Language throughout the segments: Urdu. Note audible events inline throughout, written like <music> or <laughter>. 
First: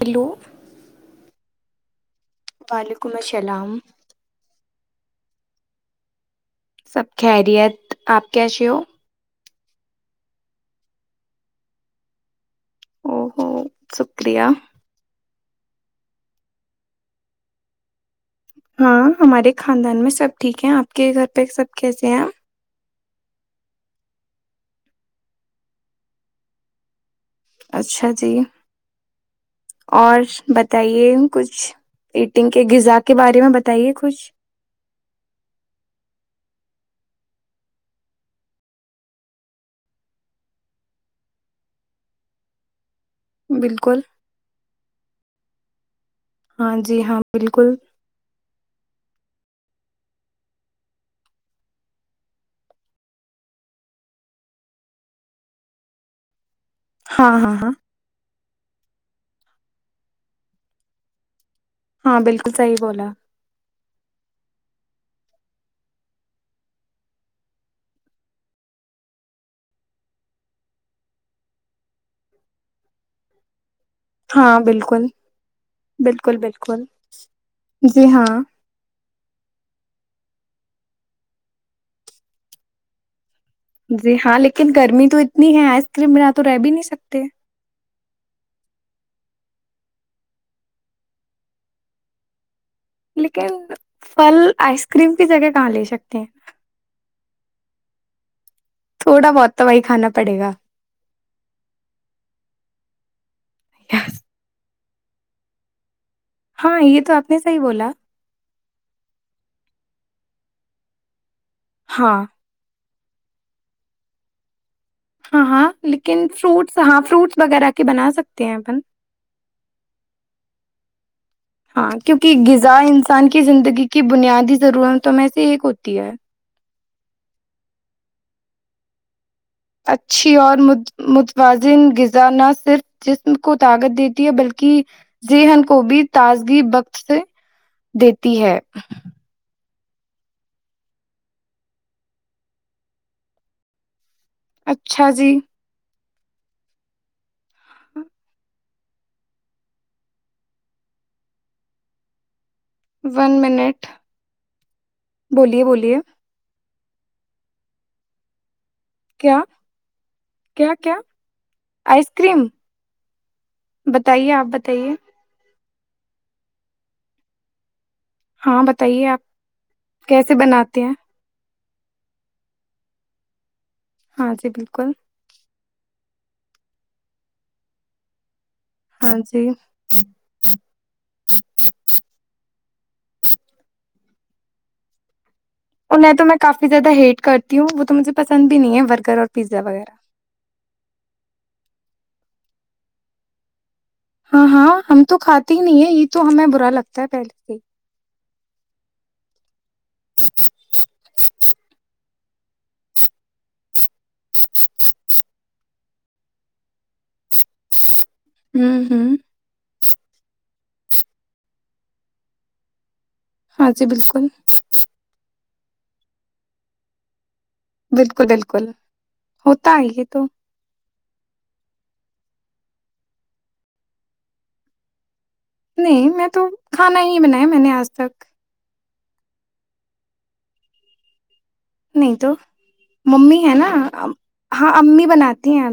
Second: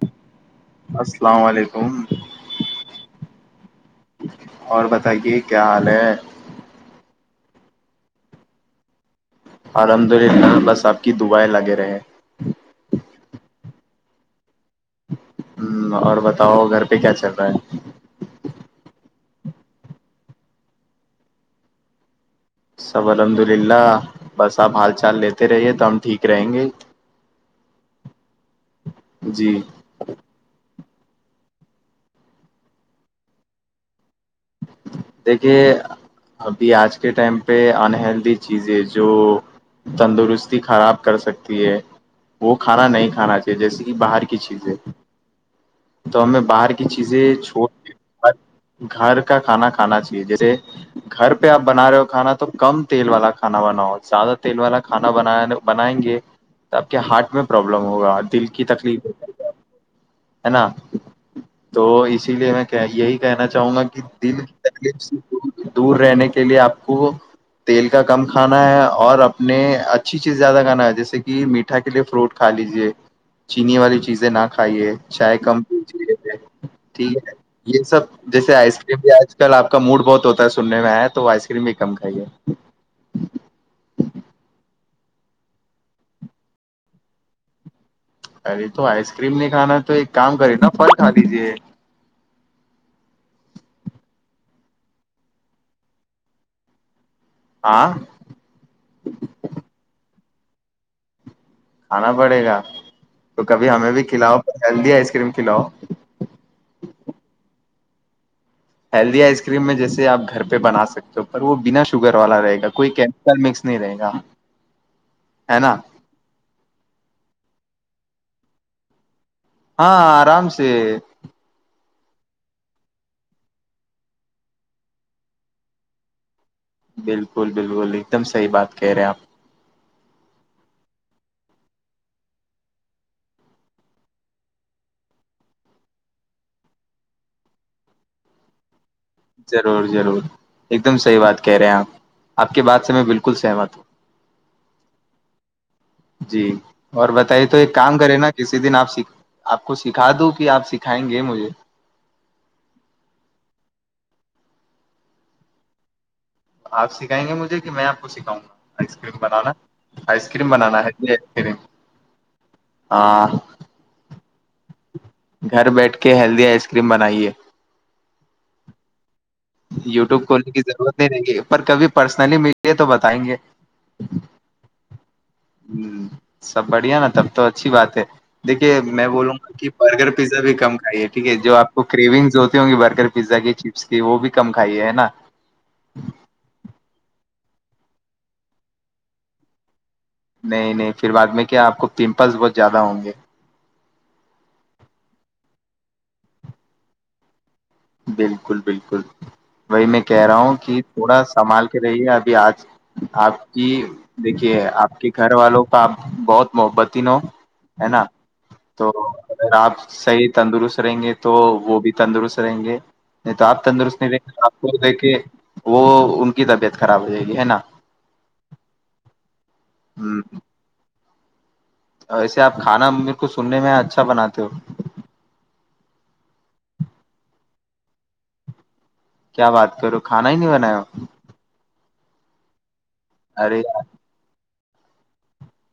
ہیلو السلام علیکم ہ <unintelligible> وعلیکم السلام اور بتائیے کیا حال ہے سب خیریت آپ کیسی ہو الحمد للہ بس آپ کی دعائیں لگے رہے او ہوو شکریہ ہ اور بتاؤ گھر پہ کیا چل رہا ہے ہاں ہمارے خاندان میں سب ٹھیک ہے آپ کے گھر پہ سب کیسے ہیں سب الحمد للہ بس آپ حال چال لیتے رہیے تو ہم ٹھیک رہیں گے اچھا جی جی اور ب بتائیے کچھ ایٹنگ کے غذا کے بارے میں بتائیے کچھ دیکھیے ابھی آج کے ٹائم پہ انہلدی چیزیں جو تندرستی خراب کر سکتی ہے وہ کھانا نہیں کھ کھانا چاہیے جیسے کہ بالکل باہر کی چیزیں تو ہمیں باہر ہاں کی جی ہاں چیزیں چھوڑ بالکل کے گھر کھانا کھانا چاہیے جیسے گھر پہ آپ بنا رہے ہو کھانا تو کم تیل والا کھانا بناؤ زیادہ تیل والا کھانا ب بنائیں گے تو آپ کے ہاں ہارٹ میں ہاں ہاں پروابلم ہوگا دل کے کی تکلیف ہے نا تو ہاں اسی بالکل لیے میں صحیح بولا یہی کہنا چاہوں گا کہ تلی سے دور رہنے کے لیے آپ کو تیل کا کم کھانا ہے اور اپنے اچھی چیز زیادہ کھانا ہے جیسے کہ میٹھا کے لیے فروٹ کھا لیجے چینی والی چیزیں نہ ہاں کھائیے بالکل چائے کم پی چے بالکل بالکل ٹھیک ہے یہ سب جی ہاں جیسے آئس آج کل آپ کا موڈ بہت ہوتا ہے سننے میں آیا تو آئس کریم بھی کم کھائیے جی ہاں لیکن گرمی تو اتنی ہے آئس کریم ب نہ تو رہ بھی نہیں سکتے ارے تو آئس کریم نہیں کانا تو ایک کام کری نا پل کا لیجیے لیکن پھل آئس کریم کی جگہ کہاں لے سکتے ہیں آ <unintelligible> تھوڑا بہت تو بھائی کانا پ پڑے گا کھانا پڑے گا تو کب ہمیں بھی کھلاؤ جلدی آئس کریم کھلاؤ ہاں یہ تو آپ نے صحی بولا ہیلدی آئس کریم میں جیسے آپ گھر پہ بنا سکتے ہو پر وہ بنا ہاں شوگر والا رہے گا کوئی کہ کل مکس نہیں رہے گا ہاں ہے ہاں نا لیکن فروٹس ہاں فروٹس وغیرہ کہ بنا سکتے ہیں اپن ہاں آرام سے ہاں کیونکہ غذا انسان کی زندگی کی بنیادی ضرورتوں میں سے ایک ہوتی ہے بالکل بالکل ایک دم صحیح بات کہہ رہے آپ اچھی اور متوازن غذا نہ صرف جسم کو طاقت دیتی ہے بلکہ ذہن کو بھی تازگی بخشتے دیتی ہے ضرور ضرور ایک دم صحیح بات کہہ رہے ہیں آپ آپ کے بات سے میں بالکل سہمت ہوں اچھا جی جی اور بتائیے تو ایک کام کرے نا کسی دن آپ آپ کو سکھا دوں کہ آپ سکھائیں گے مجھے ون منٹ بولیے بولیے آپ سکھائیں گے مجھے کہ میں آپ کو سکھاؤں گا آئس کریم کیا بنانا آئس کریم کیا بنانا ہے کیا جی آئس کریم آئس کریم ہاں بتائیے آپ بتائیے گھر بیٹھ کے ہیلدی آئس کریم بنائیے ہاں بتائیے آپ یوٹیوب کیسے کھولنے کی بناتے ہیں ضرورت نہیں رہیں گی پر کبھی پرسنلی ملیے تو بتائیں گے ہاں جی بالکل سب بڑھیا نا تب تو اچھی بات ہے دیکھیے میں ہاں بولوں جی گا کہ برگر پیزا بھی کم کھائیے ٹھیک ہے جو آپ کو کرریونگ ہوتی ہوں گی برگر پزا کی چپس وہ بھی کم کھائیے ہے نا کیوں وہ تو مجھے پسند بھی نہیں ہے برگر اور پیزا وغیرہ نہیں نہیں پھر بعد میں کیا آپ کو پمپلز بہت زیادہ ہوں گے؟ ہاں ہاں ہم تو کھاتے ہی نہیں ہے یہ تو ہمیں برا لگتا ہے پہلے سے ہی بالکل بالکل وہی میں کہہ رہا ہوں کہ تھوڑا سنبھال کے رہیے اب کہ آج آپ کی دیکھیے آپ کے گھر والوں کا آپ بہت محبت ہو ہے نا ہوں تو ہوں اگر آپ صحیح تندرست رہیں گے تو وہ بھی تندرست رہیں گے نہیں تو آپ ہاں جی تندرست نہیں بالکل دیکھیں آپ کو دیکھے وہ ان کی طبیعت خراب ہو جائے گی ہے نا بالکل بالکل ہوتا ہے یہ تو ویسے آپ کھانا میرے کو سننے میں اچھا بناتے ہو نہیں میں تو کھانا ہی نہیں بنایا میں نے آج تک کیا بات کروں کھانا ہی نہیں بنایا نہیں تو ممی ہے ارے نا ہاں امی بناتی <inaudible>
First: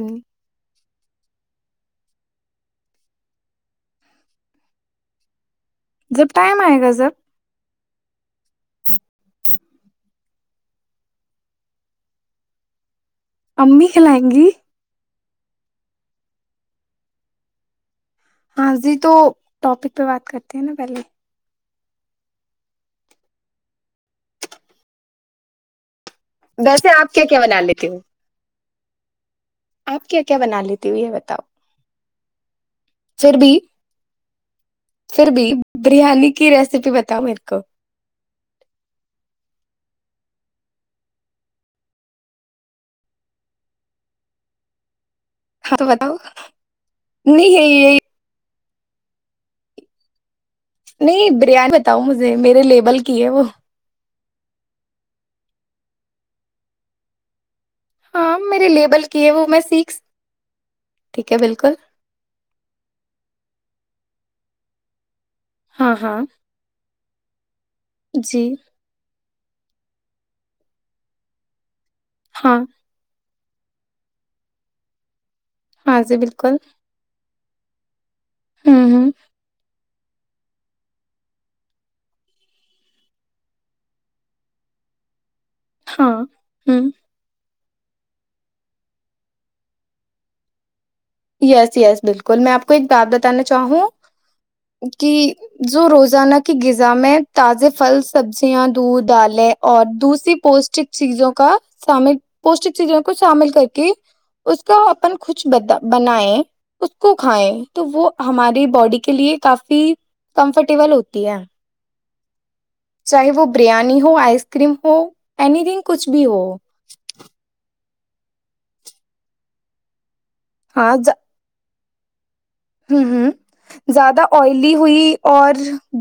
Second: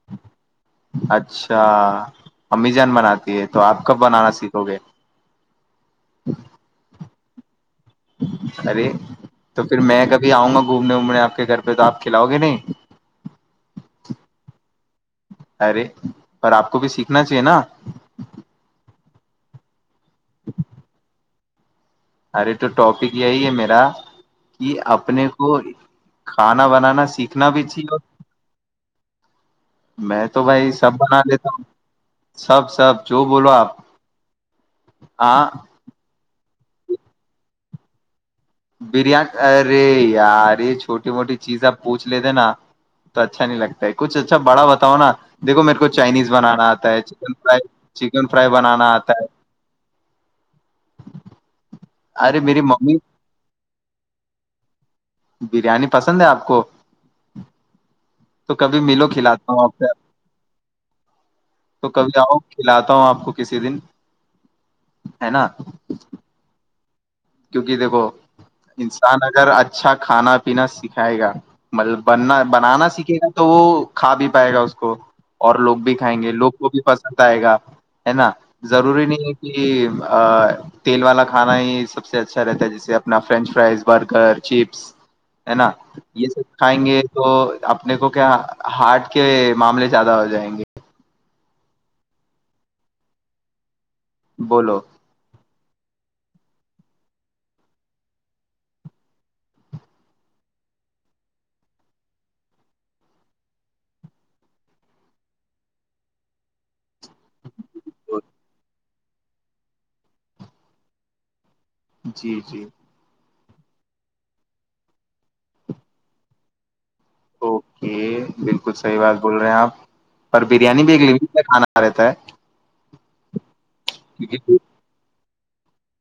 اچھا امی جان بناتی ہے تو آپ کب بنانا سیکھو گے جب ٹائم آئے گا جب ارے تو پھر میں کبھی آؤں گا گھومنے وومنے آپ کے گھر پہ تو آپ کھلاؤ گے نہیں ممی کھلائیں گی ارے پر آپ کو بھی سیکھنا چاہیے نا ہاجی تو ٹاپک تو بات کرتے ہیں نا پہلے ارے تو ٹاپک یہی ہے میرا کہ اپنے کو کھانا ویسے بنانا آپ کیا کیا سیکھنا بنا بھی لیتے چاہیے ہو آپ کیا میں کیا تو بنا بھائی لیتی سب ہو یہ بنا بتاؤ لیتا ہوں سب سب جو پھر بولو بھی آپ پھر ہاں بھی بریانی کی ریسیپی بتاؤ میرے کو بری ارے یار یہ چھوٹی موٹی چیز آپ پوچھ لیتے نا تو اچھا نہیں لگتا ہے کچھ اچھا بڑا بتاؤ نا دیکھو ہاں میرے تو کو بتاؤ چائنیز بنانا آتا ہے چکن نہیں فرائی ہے یہ چکن فرائی بنانا آتا ہے نہیں بریانی بتاؤ مجھے ارے میری میرے ممی لیبل کی ہے وہ بریانی پسند ہے آپ کو ہاں تو میرے کبھی لیبل ملو کی ہے وہ کھلاتا میں ہوں آپ کو سیکھ ٹھیک ہے بالکل تو کبھی آؤ کھلاتا ہوں آپ کو کسی دن ہے نا ہاں ہاں کیونکہ دیکھو جی انسان ا اگھر اچھا کھانا پینا سکھائے گا مطلب بننا ہاں بنانا سیکھے گا تو وہ کھا بھی پائے گا اس کو اور لوگ بھی ہاں جی کھائیں گے لوگ بالکل کو بھی پسند آئے گا ہے نا ہوں ضروری ہوں نہیں ہے کہ یہ تیل والا کھانا ہی سب سب سے اچھا رہتا ہے جیسے اپنا فرینچ فرائز برگر چپس ہے نا ہاں یہ سب کھائیں ہوں گے تو اپنے کو کیا ہارٹ کے معاملے زیادہ ہو جائیں گے یس یس بالکل میں آپ کو ایک بات بتانا چاہوں بولو کہ جو روزانہ کی غذا میں تازے پھل سبزیاں دودھ دالیں اور دوسری پوشٹک چیزوں کا شامل پوشٹک چیزوں کو شامل کر کے اس کا اپن کچھ بدا بنیں کچھ کو کھائے تو وہ ہماری باڈی کے لیے کافی کمفرٹیبل ہوتی ہے جی جی چاہے وہ بریانی ہو آئس کریم ہو اینی تھنگ کچھ بھی ہو ج بالکل صحیح بات بول رہے ہیں آپ پر بریانی بھی ہاں اگلیھانا رہتا ہے ہوں ہوں زیادہ کیونکہ آئلی ہوئی اور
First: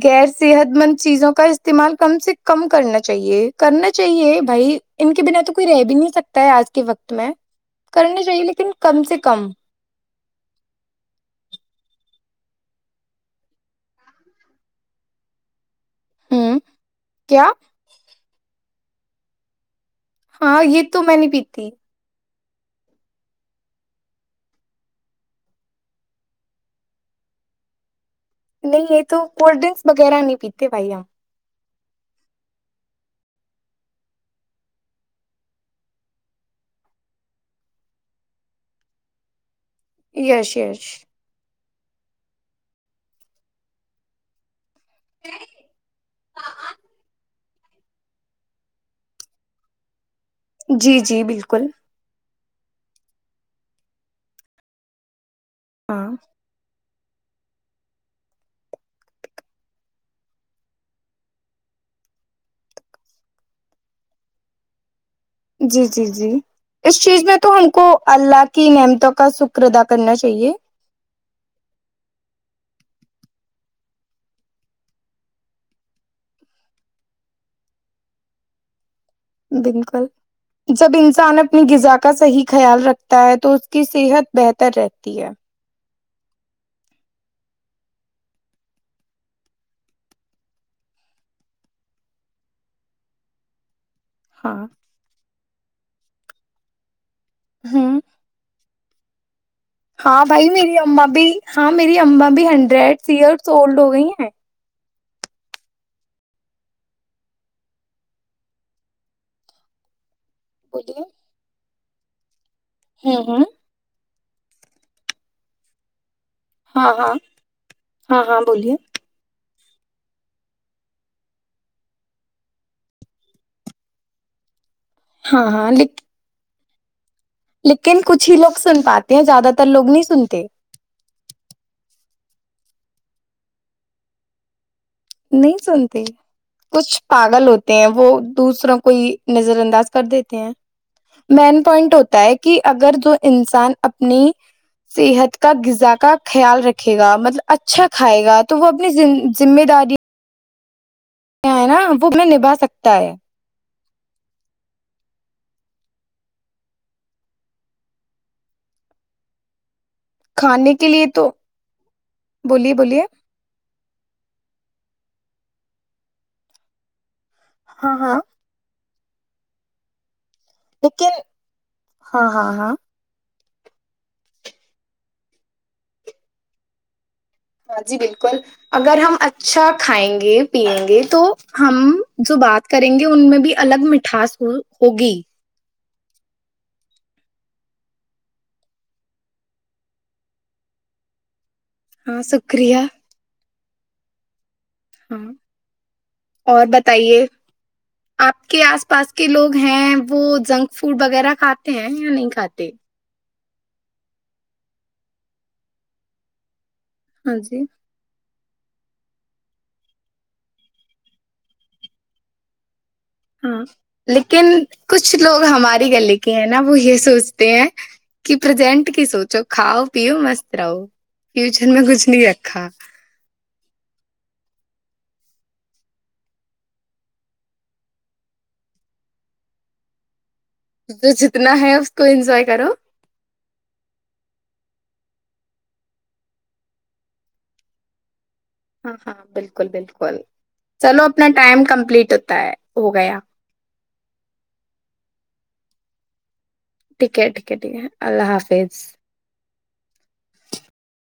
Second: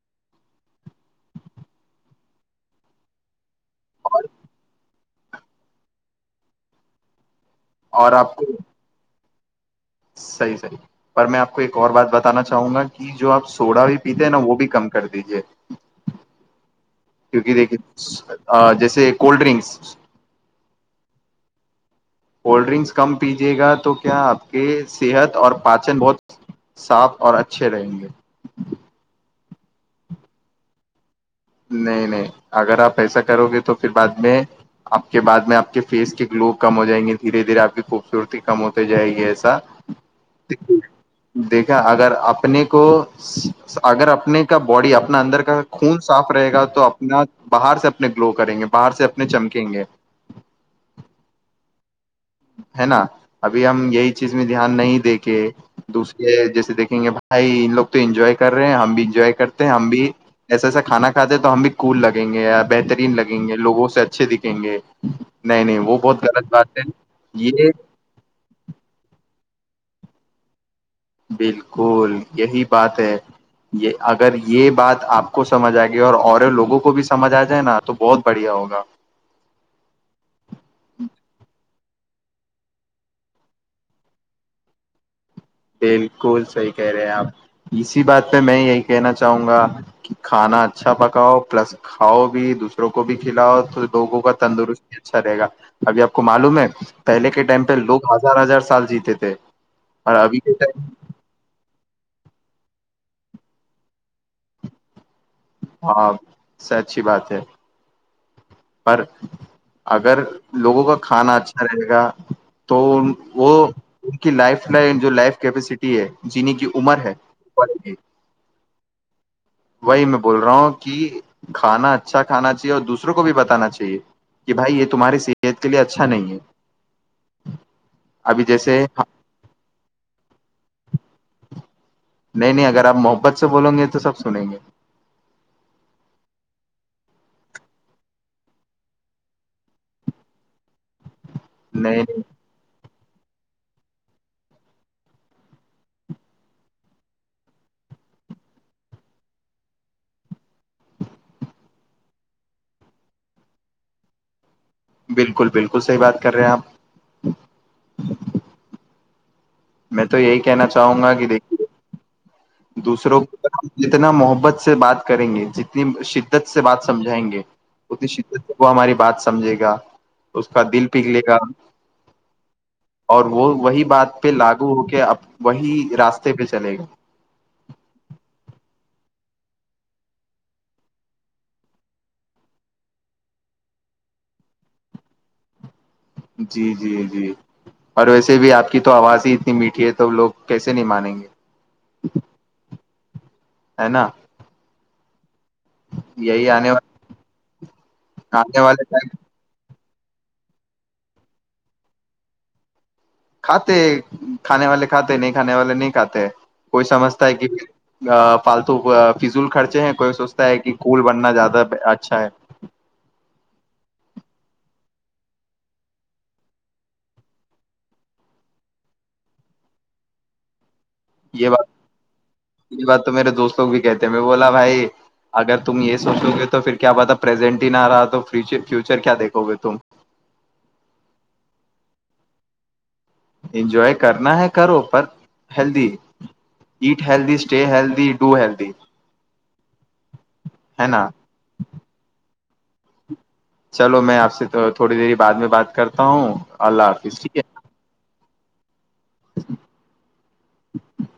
غیر صحت مند چیزوں کا استعمال کم سے کم کرنا چاہیے کرنا چاہیے بھائی ان کے بنا تو کوئی رہ بھی نہیں سکتا ہے آج کے وقت میں اور کرنے آپ چاہیے کو لیکن کم سے ک کم صحیح صحیح پر میں آپ کو ایک اور بات بتانا چاہوں گا کہ جو آپ سوڈا بھی پیتے ہیں نا وہ بھی کم کر دیجے ہوں کیا کیونکہ دیکھے جیسے کولڈ ڈرنکس ہاں یہ تو میں نہیں پیتی کولڈ ڈرنکس کم پیجیے گا تو کیا آپ کے صحت اور پاچن بہت صاف اور اچھے رہیں گے نہیں یہ تو کولڈ ڈرنکس وغیرہ نہیں پیتے بھائی ہمپ نہیں نہیں اگر آپ ایسا کرو گے تو پھر بعد میں آپ کے بعد میں آپ کے فیس کی گلو کم ہو جائیں گی دھیرے دھیرے آپ کی خوبصورتی کم ہوتے جائے گی ایسا یش یش دیکھا اگر اپنے کو اگر اپنے کا باڈی اپنا اندر کا خون رہے گا تو اپنا باہر سے اپنے گلو کریں گے باہر سے اپنے چمکیں گے جی جی بالکل ہے نا ابھی ہم یہی چیز میں دھیان نہیں دیک کے ہاں دوسرے جیسے دیکھ دیں گے بھائی ان لوگ تو انجوائے کر رہے ہیں ہم بھی انجوائے کرتے ہیں ہم بھی ایسا ایسا کھانا کھاتے ہیں تو ہم بھی کول لگیں گے یا بہترین لگیں گے لوگوں سے اچھے دکھیں گے نہیں نہیں جی وہ جی بہت جی غلط بات ہے اس میں تو یہ ہم کو اللہ کی نعمتوں کا شکر د کرنا چاہیے بالکل یہی بات ہے یہ اگر یہ بات آپ کو سمجھ آئے گی اور اور لوگوں کو بھی سمجھ آ جائے نا تو بہت بڑھیا ہوگا بالکل جب انسان اپنی غذا کا صحیح خیال رکھتا ہے تو اس کی صحت بہتر رہتی ہے بالکل صحیح کہہ رہے ہیں آپ اسی بات پہ میں یہی کہنا چاہوں گا کہ کھانا اچھا پکاؤ پلس کھاؤ بھی دوسروں کو بھی کھلاؤ تو لوگوں کا ہاں تندرست بھی اچھا رہ گا ابھی آپ کو معلوم ہے پہے کے ٹائم ہوں پہوگ ہزار ہزار سال جیتے تھے اور ہاں ابھی بھائی کے میری ٹائم اما بھی ہاں میری اما بھی ہنڈریڈ ایئرس اولڈ ہو گئی ہیں ہاں سچی بات ہے پر اگر لوگوں کا بولیے کھانا اچھا رہے گا تو ہوں ہوں وہ ان کی لائف ل جو لائف کیپیسٹی ہے جینے کی ہاں عمر ہاں ہے ہاں ہاں بولیے وہی میں بول رہا ہوں کہ کھانا اچھا کھانا چاہیے اور دوسروں کو بھی بتانا چاہیے کہ بھائی یہ تو تمہاری ہاں صحت کے ہاں لیے لیک- اچھا نہیں ہے لیکن کچھ ہی ابھی لوگ سن جیسے پاتے ہیں زیادہ تر لوگ نہیں سنتے نہیں نہیں اگر آپ محبت سے بولیں گے تو سب سنیں گے نہیں سنتے کچھ پاگل ہوتے ہیں وہ دوسروں کو ہی نظر انداز کر دیتے ہیں مین پوائنٹ نہیں ہوتا نہیں ہے کہ اگر جو انسان اپنی صحت کا غذا کا خیال رکھے گا مطلب اچھا کھائے گا تو وہ اپنی ذمہ داری کیا ہے نا وہ میں نبھا سکتا ہے بالکل بالکل صحیح بات کر رہے ہیں آپ میں تو یہی کہنا کھانے کے چاہوں لیے گا کہ تو دیکھیے بولیے بولیے دوسروں کو جتنا محبت سے بات کریں گے جتنی شدت سے بات سمجھائیں گے وہ ہاں ہاں س وہ ہماری بات سمجھے گا اس کا دل پگھلے لیکن گا ہاں ہاں ہاں اور وہ وہی بات پہ لاگو ہو کے اب وہی راستے پہ چلے گا ہاں جی بالکل اگر ہم اچھا کھائیں گے پیئیں گے تو ہم جو بات کریں گے ان میں بھی الگ مٹھاس ہوگی جی جی جی اور ویسے بھی آپ کی تو آواز ہی اتنی میٹھی ہے تو لوگ کیسے نہیں مانیں گے ہاں شکریہ ہے ن ہاں اور والے بتائیے آپ آنے کے والے آس ٹائم پاس کے لوگ ہیں وہ جنک فوڈ وغیرہ کھاتے ہیں یا نہیں کھاتے کھاتے کھانے والے کھاتے نہیں کھانے والے نہیں کھاتے کوئی سمجھتا ہے ہاں کہ جی فالتو فضول خرچے ہیں کوئی سوچتا ہے کہ کول بننا زیادہ اچھا ہے ہاں لیکن کچھ لوگ ہماری گلے کے ہیں نا وہ یہ سوچتے ہیں کہ پرزینٹ کی سوچو کھاؤ پیو مست رہو یہ بات فیوچر میں کچھ نہیں رکھا یہ بات تو میرے دوستوں کو بھی کہتے ہیں میں بولا بھائی اگر تم یہ سوچو گے تو پھر کیا بات پرزینٹ ہی نہ رہا تو فیوچر کیا دیکھو گے تم جو جتنا ہے اس کو انجوائے کرو انجوائے کرنا ہے کرو پر healthy eat healthy stay healthy eat ہاں ہاں بالکل بالکل ہے چلو نا اپنا ٹائم کمپلیٹ ہوتا ہے ہو گیا چلو میں آپ سے تھوڑی دری بعد میں بات کرتا ہوں ٹھیک ہے ٹیک ہے ٹھ ہے اللہ حافظ فیز